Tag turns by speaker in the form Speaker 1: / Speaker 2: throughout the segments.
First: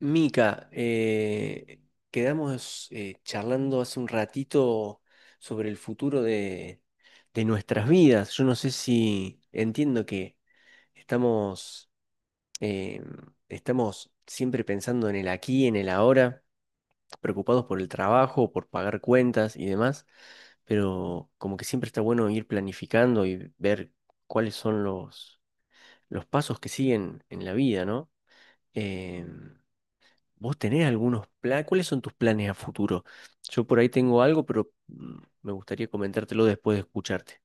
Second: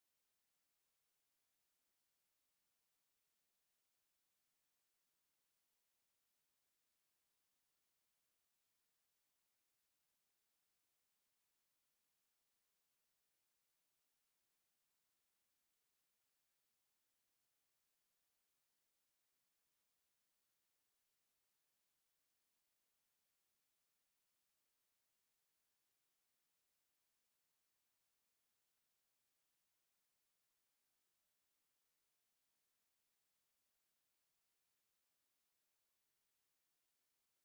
Speaker 1: Mica, quedamos charlando hace un ratito sobre el futuro de nuestras vidas. Yo no sé si entiendo que estamos, eh, estamos siempre pensando en el aquí, en el ahora, preocupados por el trabajo, por pagar cuentas y demás, pero como que siempre está bueno ir planificando y ver cuáles son los pasos que siguen en la vida, ¿no? Em, ¿Vos tenés algunos planes? ¿Cuáles son tus planes a futuro? Yo por ahí tengo algo, pero me gustaría comentártelo después de escucharte.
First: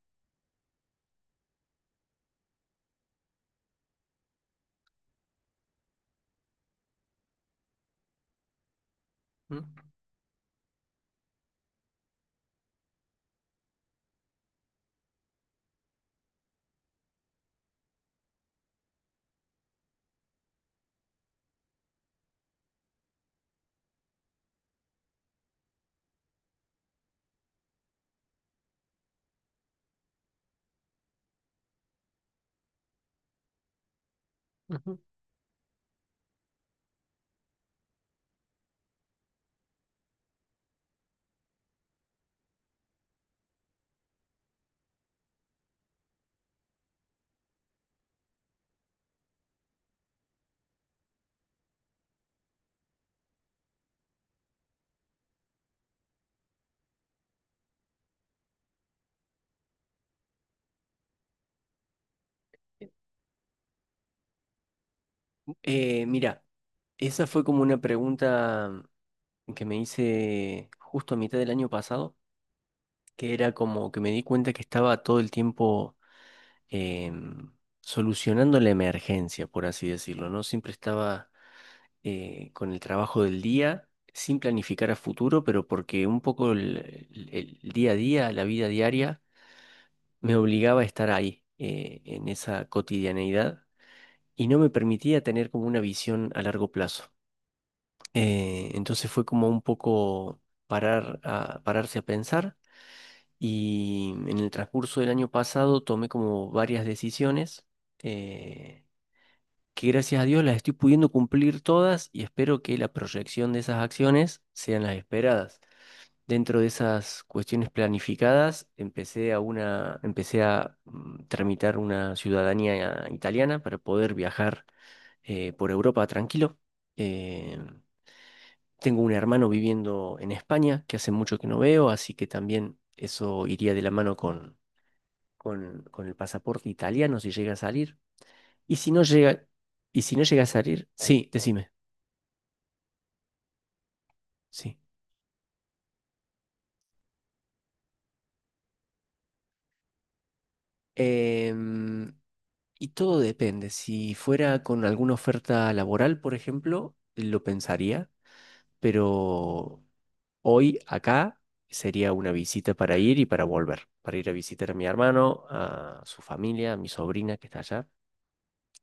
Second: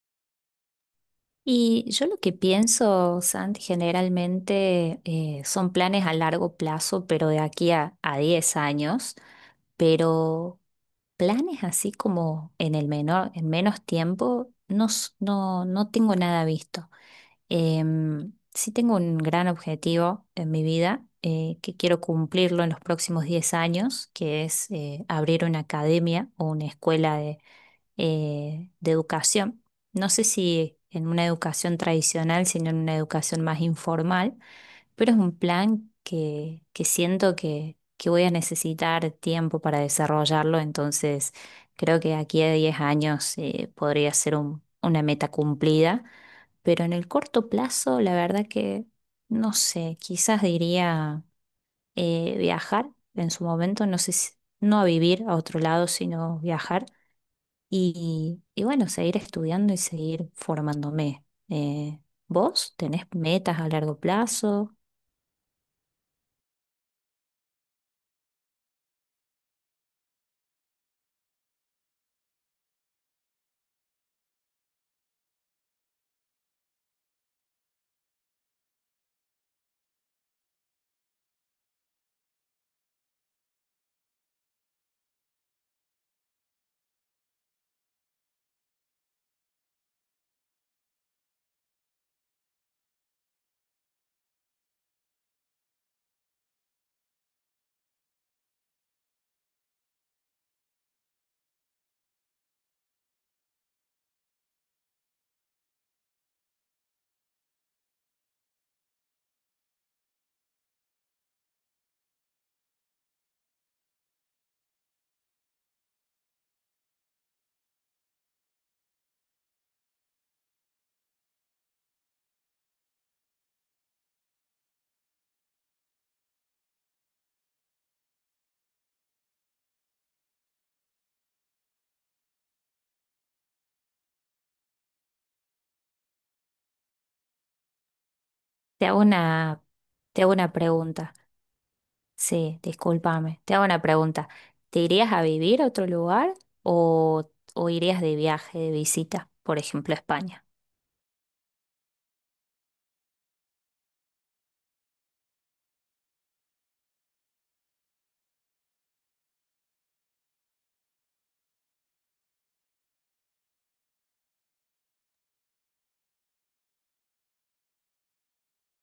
Speaker 2: Y yo lo que pienso, Santi, generalmente son planes a largo plazo, pero de aquí a 10 años,
Speaker 1: Mm.
Speaker 2: pero planes así como en el menor, en menos tiempo, no, no tengo nada visto. Sí tengo un gran objetivo en mi vida que quiero cumplirlo en los próximos 10 años, que es abrir una academia o una escuela de educación. No sé si en una educación tradicional, sino en una educación más informal,
Speaker 1: Ujú.
Speaker 2: pero es un plan que siento que voy a necesitar tiempo para desarrollarlo, entonces creo que aquí a 10 años podría ser una meta cumplida, pero en el corto plazo, la verdad que no sé, quizás diría viajar en su momento, no sé si... No a vivir a otro lado, sino viajar. Y bueno, seguir estudiando y seguir formándome. ¿Vos tenés metas a largo plazo?
Speaker 1: Mira, esa fue como una pregunta que me hice justo a mitad del año pasado, que era como que me di cuenta que estaba todo el tiempo em, solucionando la emergencia, por así decirlo, ¿no? Siempre estaba con el trabajo del día, sin planificar a futuro, pero porque un poco el día a día, la vida diaria, me obligaba a estar ahí, en esa cotidianeidad, y no me permitía tener como una visión a largo plazo. Entonces fue como un poco pararse a pensar, y en el transcurso del año pasado tomé como varias decisiones, eh, que gracias a Dios las estoy pudiendo cumplir todas y espero que la proyección de esas acciones sean las esperadas. Dentro de esas cuestiones planificadas, empecé a tramitar una ciudadanía italiana para poder viajar por Europa tranquilo. Eh, tengo un hermano viviendo en España que hace mucho que no veo, así que también eso iría de la mano con el pasaporte italiano si llega a salir. Y
Speaker 2: Te
Speaker 1: si
Speaker 2: hago
Speaker 1: no llega,
Speaker 2: una,
Speaker 1: y si no
Speaker 2: te hago
Speaker 1: llega a
Speaker 2: una
Speaker 1: salir,
Speaker 2: pregunta.
Speaker 1: sí, decime.
Speaker 2: Sí, discúlpame. Te hago una pregunta.
Speaker 1: Sí.
Speaker 2: ¿Te irías a vivir a otro lugar o, o irías de viaje, de visita, por ejemplo, a España?
Speaker 1: Em, y todo depende. Si fuera con alguna oferta laboral, por ejemplo, lo pensaría, pero hoy acá sería una visita para ir y para volver, para ir a visitar a mi hermano, a su familia, a mi sobrina que está allá.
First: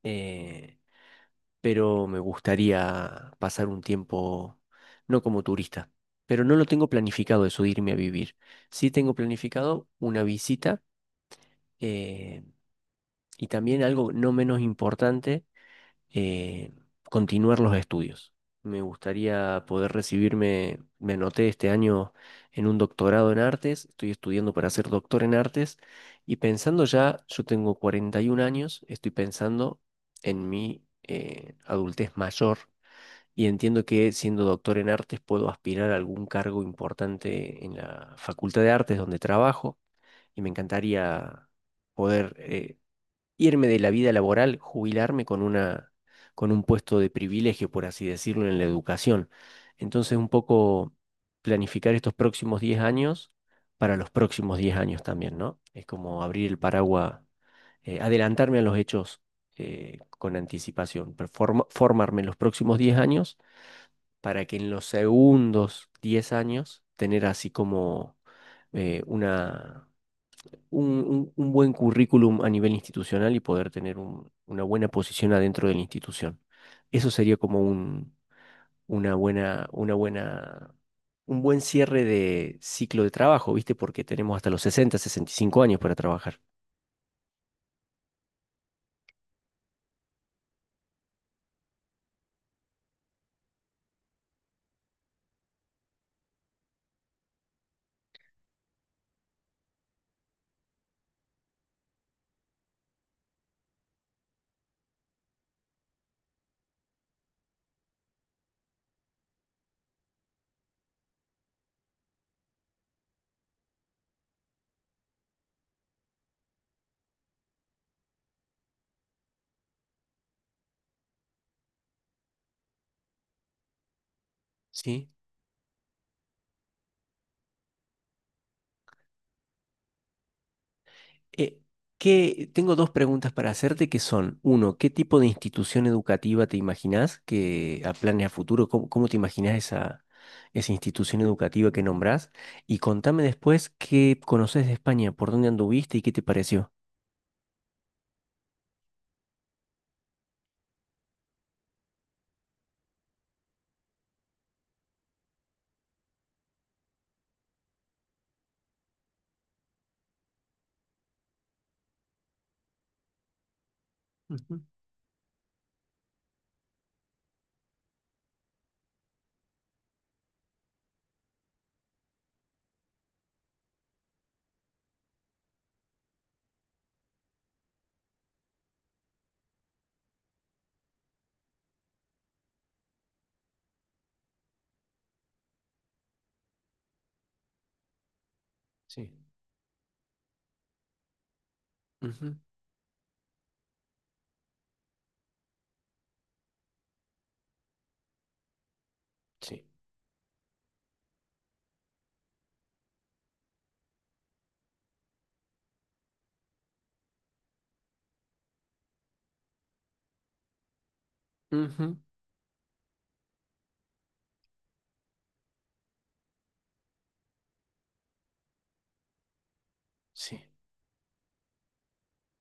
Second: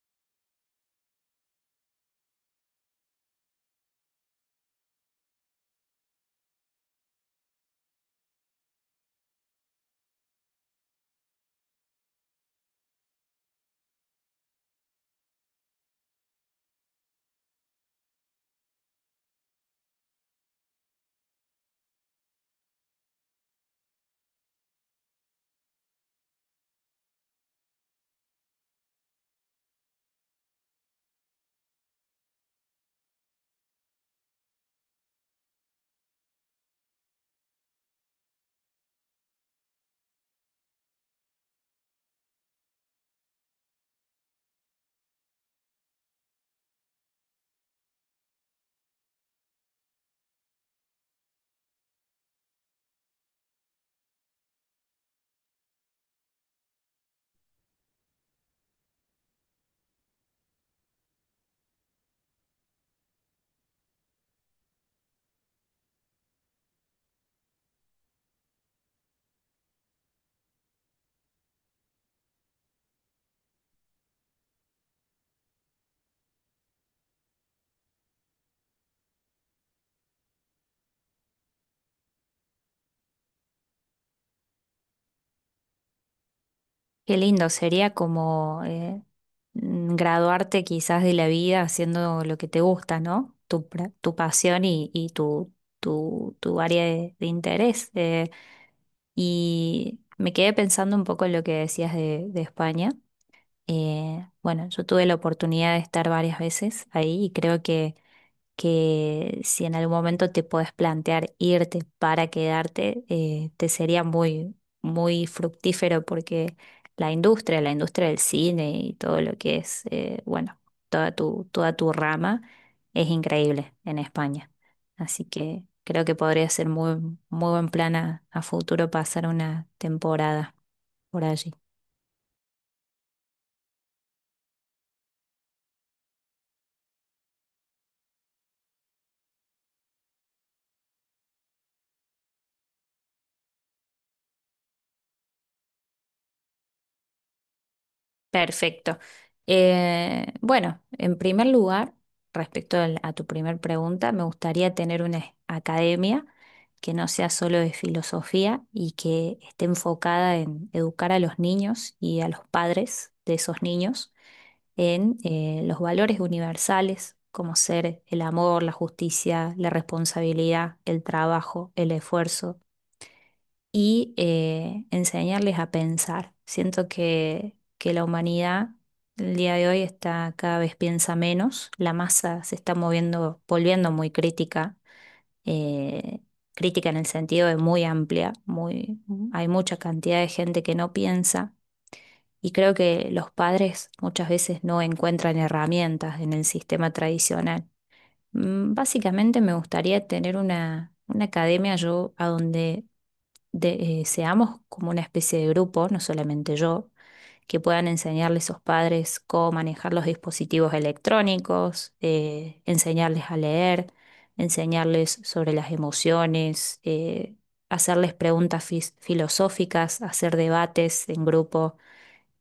Speaker 1: Eh, pero me gustaría pasar un tiempo no como turista, pero no lo tengo planificado eso de irme a vivir. Sí tengo planificado una visita. eh, Y también algo no menos importante, eh, continuar los estudios. Me gustaría poder recibirme, me anoté este año en un doctorado en artes, estoy estudiando para ser doctor en artes y pensando ya, yo tengo 41 años, estoy pensando en mi adultez mayor, y entiendo que siendo doctor en artes puedo aspirar a algún cargo importante en la Facultad de Artes donde trabajo y me encantaría poder irme de la vida laboral, jubilarme con un puesto de privilegio, por así decirlo, en la educación. Entonces, un poco planificar estos próximos 10 años para los próximos 10 años también, ¿no? Es como abrir el paraguas, adelantarme a los hechos con anticipación, pero formarme en los próximos 10 años para que en los segundos 10 años tener así como eh, una un buen currículum a nivel institucional y poder tener una buena posición adentro de la institución. Eso sería como un, una buena, un buen cierre de ciclo de trabajo, ¿viste? Porque tenemos hasta los 60, 65 años para trabajar.
Speaker 2: Qué lindo, sería como graduarte quizás de la vida haciendo lo que te gusta, ¿no? Tu pasión y tu área de interés. Y me quedé pensando un poco en lo que decías de España. Bueno, yo tuve la oportunidad de estar varias veces ahí y creo que si en algún momento te podés plantear irte para quedarte, te sería muy fructífero porque la industria del cine y todo lo que es, bueno, toda tu rama es increíble en España.
Speaker 1: Sí.
Speaker 2: Así que creo que podría ser muy buen plan a futuro pasar una temporada por allí.
Speaker 1: Eh, tengo dos preguntas para hacerte que son, uno, ¿qué tipo de institución educativa te imaginás que a planes a futuro, cómo te imaginás esa institución educativa que nombrás? Y contame después qué conoces de España, por dónde anduviste y qué te pareció.
Speaker 2: Perfecto. Bueno, en primer lugar, respecto a tu primer pregunta, me gustaría tener una academia que no sea solo de filosofía y que esté enfocada en educar a los niños y a los padres de esos niños
Speaker 1: Ujú.
Speaker 2: en los valores universales, como ser el amor, la justicia, la responsabilidad, el trabajo, el esfuerzo y enseñarles a pensar. Siento que la humanidad el día de hoy está cada vez piensa menos, la masa se está moviendo, volviendo muy crítica, eh, crítica en el sentido de muy amplia, muy,
Speaker 1: Sí.
Speaker 2: hay mucha cantidad de gente que no piensa.
Speaker 1: Ujú.
Speaker 2: Y creo que los padres muchas veces no encuentran herramientas en el sistema tradicional. Mm, básicamente me
Speaker 1: Sí.
Speaker 2: gustaría tener una academia yo a donde seamos como una especie de grupo, no solamente yo, que puedan enseñarle a esos padres cómo manejar los dispositivos electrónicos,
Speaker 1: Ujú.
Speaker 2: enseñarles a leer, enseñarles sobre las emociones, hacerles preguntas filosóficas, hacer
Speaker 1: Sí.
Speaker 2: debates en grupo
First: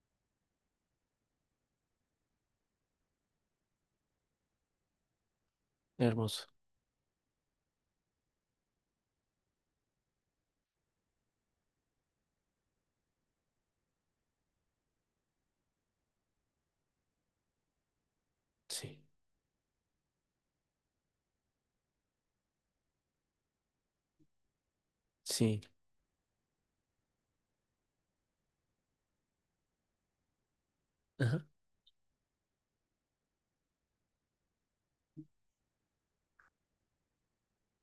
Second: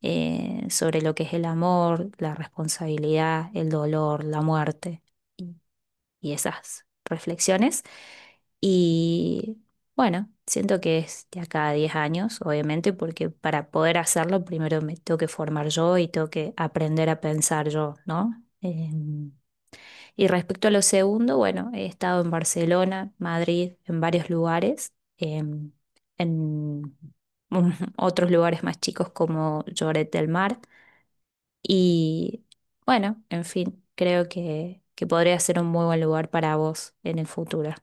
Speaker 2: sobre lo que es el amor, la responsabilidad, el dolor, la muerte y
Speaker 1: Hermoso.
Speaker 2: esas reflexiones. Y bueno, siento que es de acá a 10 años, obviamente, porque para poder hacerlo primero me tengo que formar yo y tengo que aprender a pensar yo, ¿no?
Speaker 1: Sí,
Speaker 2: Em, y respecto a lo segundo, bueno, he estado en Barcelona, Madrid, en varios lugares,
Speaker 1: sí.
Speaker 2: em, en otros lugares más chicos como Lloret del Mar y bueno, en fin, creo que podría ser un muy buen lugar para vos en el futuro.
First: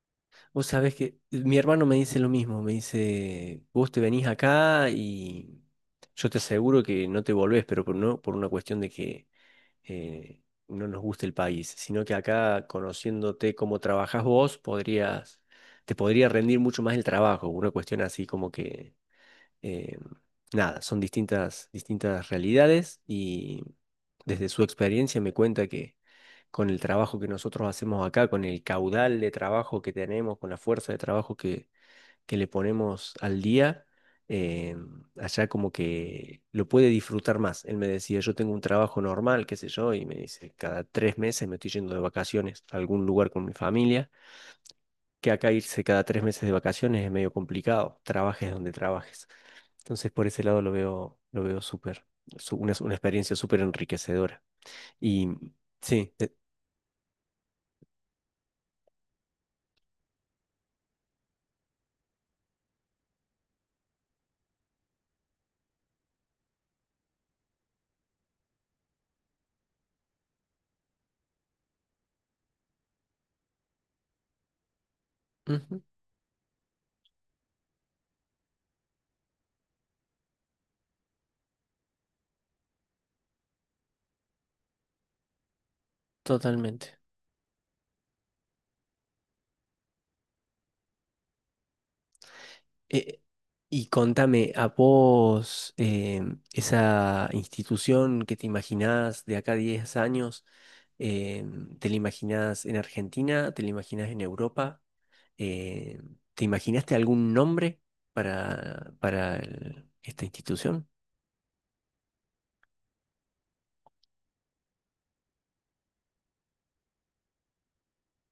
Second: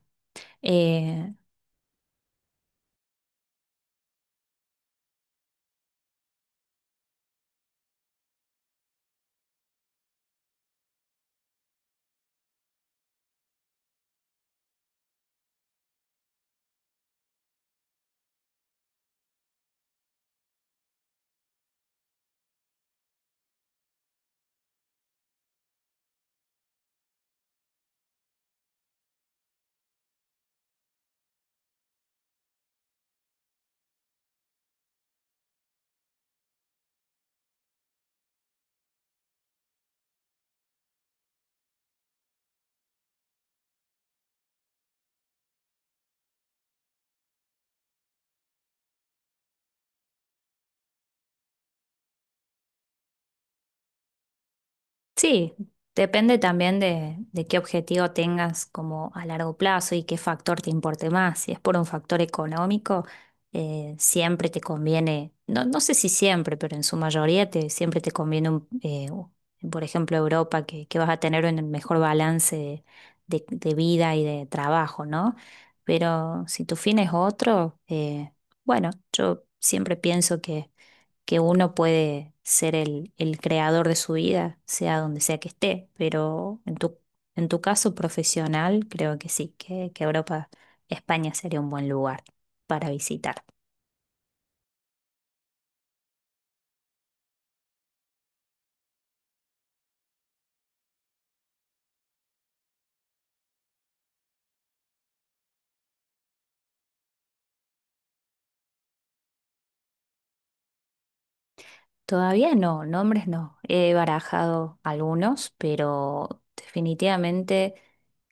Speaker 1: Vos sabés que
Speaker 2: Eh,
Speaker 1: mi hermano me dice lo mismo, me dice, vos te venís acá y yo te aseguro que no te volvés, pero por, no por una cuestión de que eh, no nos guste el país, sino que acá, conociéndote cómo trabajás vos, podrías, te podría rendir mucho más el trabajo. Una cuestión así como que eh, nada, son distintas, distintas realidades, y desde su experiencia me cuenta que con el trabajo que nosotros hacemos acá, con el caudal de trabajo que tenemos, con la fuerza de trabajo que le ponemos al día, eh, allá como que lo puede disfrutar más. Él me decía, yo tengo un trabajo normal, qué sé yo, y me dice, cada 3 meses me estoy yendo de vacaciones a algún lugar con mi familia, que acá irse cada 3 meses de vacaciones es medio complicado, trabajes donde trabajes. Entonces, por ese lado lo veo súper, una experiencia súper enriquecedora. Y
Speaker 2: Sí,
Speaker 1: sí.
Speaker 2: depende también de qué objetivo tengas como a largo plazo y qué factor te importe más. Si es por un factor económico, siempre te conviene, no, no sé si siempre, pero en su mayoría te, siempre te conviene, por ejemplo, Europa, que vas a tener un mejor balance de, de vida y de trabajo, ¿no?
Speaker 1: Ujú.
Speaker 2: Pero si tu fin es otro, bueno, yo siempre pienso que uno puede ser el creador de su vida, sea donde sea que esté, pero en
Speaker 1: Totalmente.
Speaker 2: en tu caso profesional, creo que sí, que Europa, España sería un buen lugar para
Speaker 1: Eh,
Speaker 2: visitar.
Speaker 1: y contame, ¿a vos esa institución que te imaginás de acá a 10 años, te la imaginás en Argentina, te la imaginás en Europa? ¿Te imaginaste algún nombre para esta institución?
Speaker 2: Todavía no, nombres no. He barajado algunos, pero definitivamente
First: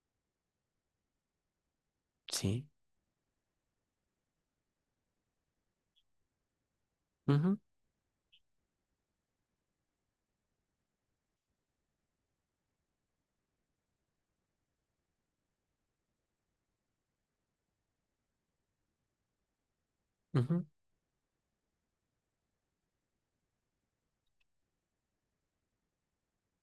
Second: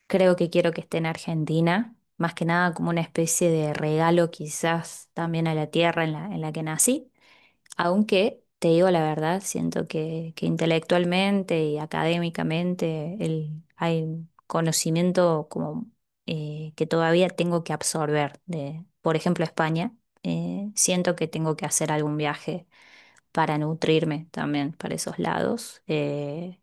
Speaker 2: creo que quiero que esté en Argentina, más que
Speaker 1: Sí.
Speaker 2: nada como una especie de regalo quizás también a la tierra en en la que nací.
Speaker 1: Ujú,
Speaker 2: Aunque te digo la verdad, siento que intelectualmente y académicamente el, hay conocimiento como que todavía tengo que absorber de, por ejemplo, España.
Speaker 1: ujú.
Speaker 2: Siento que tengo que hacer algún viaje para nutrirme también para esos lados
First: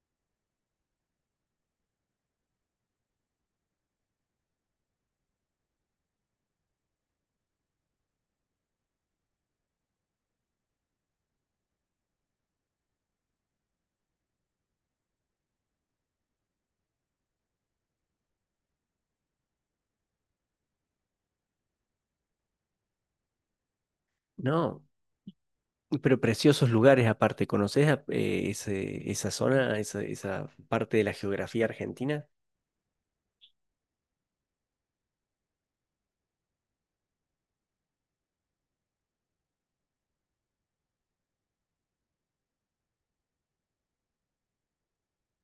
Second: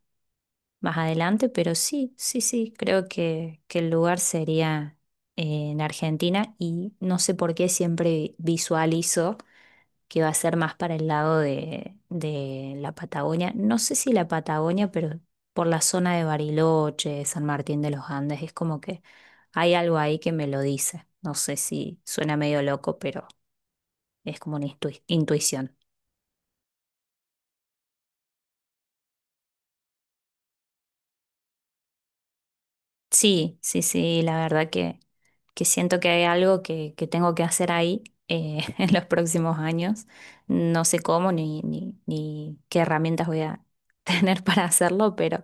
Speaker 2: más adelante, pero sí, creo que el lugar sería en Argentina y no sé por qué siempre visualizo que va a ser más para el lado de la Patagonia. No sé si la Patagonia, pero por la zona de Bariloche, San Martín de los Andes, es como que hay algo ahí que me lo dice. No sé si suena medio loco, pero es como una
Speaker 1: No.
Speaker 2: intuición.
Speaker 1: Pero preciosos lugares aparte, ¿conoces esa zona, esa parte de la geografía argentina?
Speaker 2: Sí, la verdad que siento que hay algo que tengo que hacer ahí en los próximos años. No sé cómo ni, ni, ni qué herramientas voy a tener para hacerlo,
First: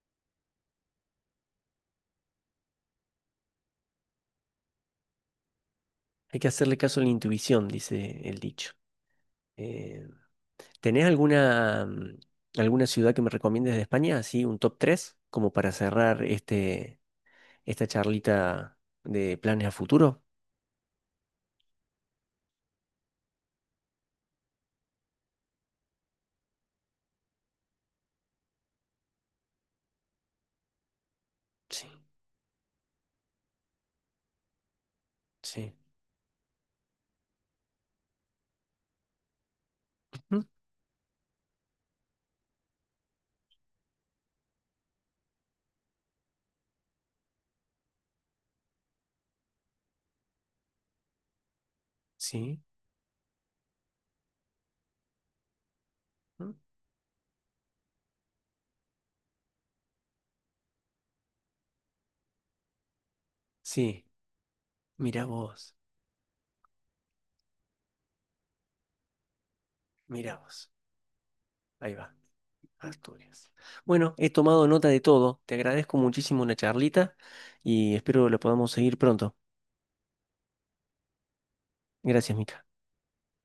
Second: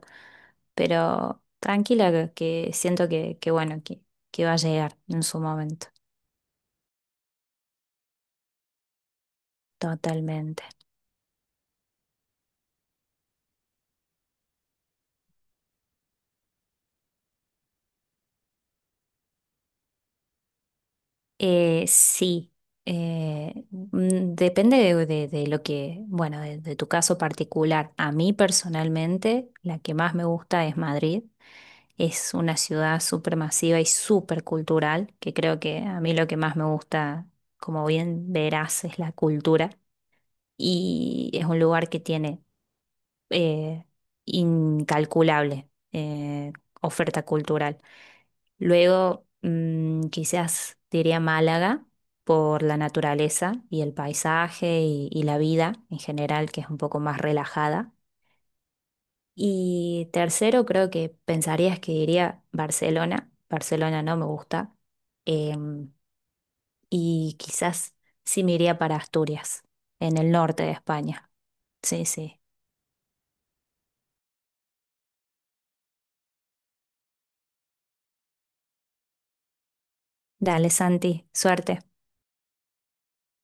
Speaker 2: pero tranquila que siento que bueno, que va a llegar en su momento,
Speaker 1: Hay que hacerle caso a la intuición, dice el dicho. Eh,
Speaker 2: totalmente.
Speaker 1: ¿tenés alguna, alguna ciudad que me recomiendes de España? Así, un top 3 como para cerrar esta charlita de planes a futuro.
Speaker 2: Sí, depende de, de lo que, bueno, de tu caso particular. A mí personalmente, la que más me gusta es Madrid.
Speaker 1: Sí,
Speaker 2: Es una ciudad súper masiva y súper cultural, que creo
Speaker 1: sí.
Speaker 2: que a mí lo que más me gusta, como bien verás, es la cultura.
Speaker 1: Ujú.
Speaker 2: Y es un lugar que tiene eh, incalculable oferta cultural. Luego, mm, quizás diría Málaga
Speaker 1: Sí,
Speaker 2: por la naturaleza y el paisaje y la vida en general,
Speaker 1: ujú,
Speaker 2: que es un poco más relajada. Y tercero, creo que pensarías que diría Barcelona. Barcelona
Speaker 1: sí.
Speaker 2: no me gusta.
Speaker 1: Mira vos,
Speaker 2: Em, y quizás sí me iría para Asturias, en el
Speaker 1: mira
Speaker 2: norte
Speaker 1: vos.
Speaker 2: de España.
Speaker 1: Ahí
Speaker 2: Sí,
Speaker 1: va.
Speaker 2: sí.
Speaker 1: Asturias. Bueno, he tomado nota de todo. Te agradezco muchísimo la charlita y espero la podamos seguir pronto.
Speaker 2: Dale, Santi, suerte.
Speaker 1: Gracias, Mica.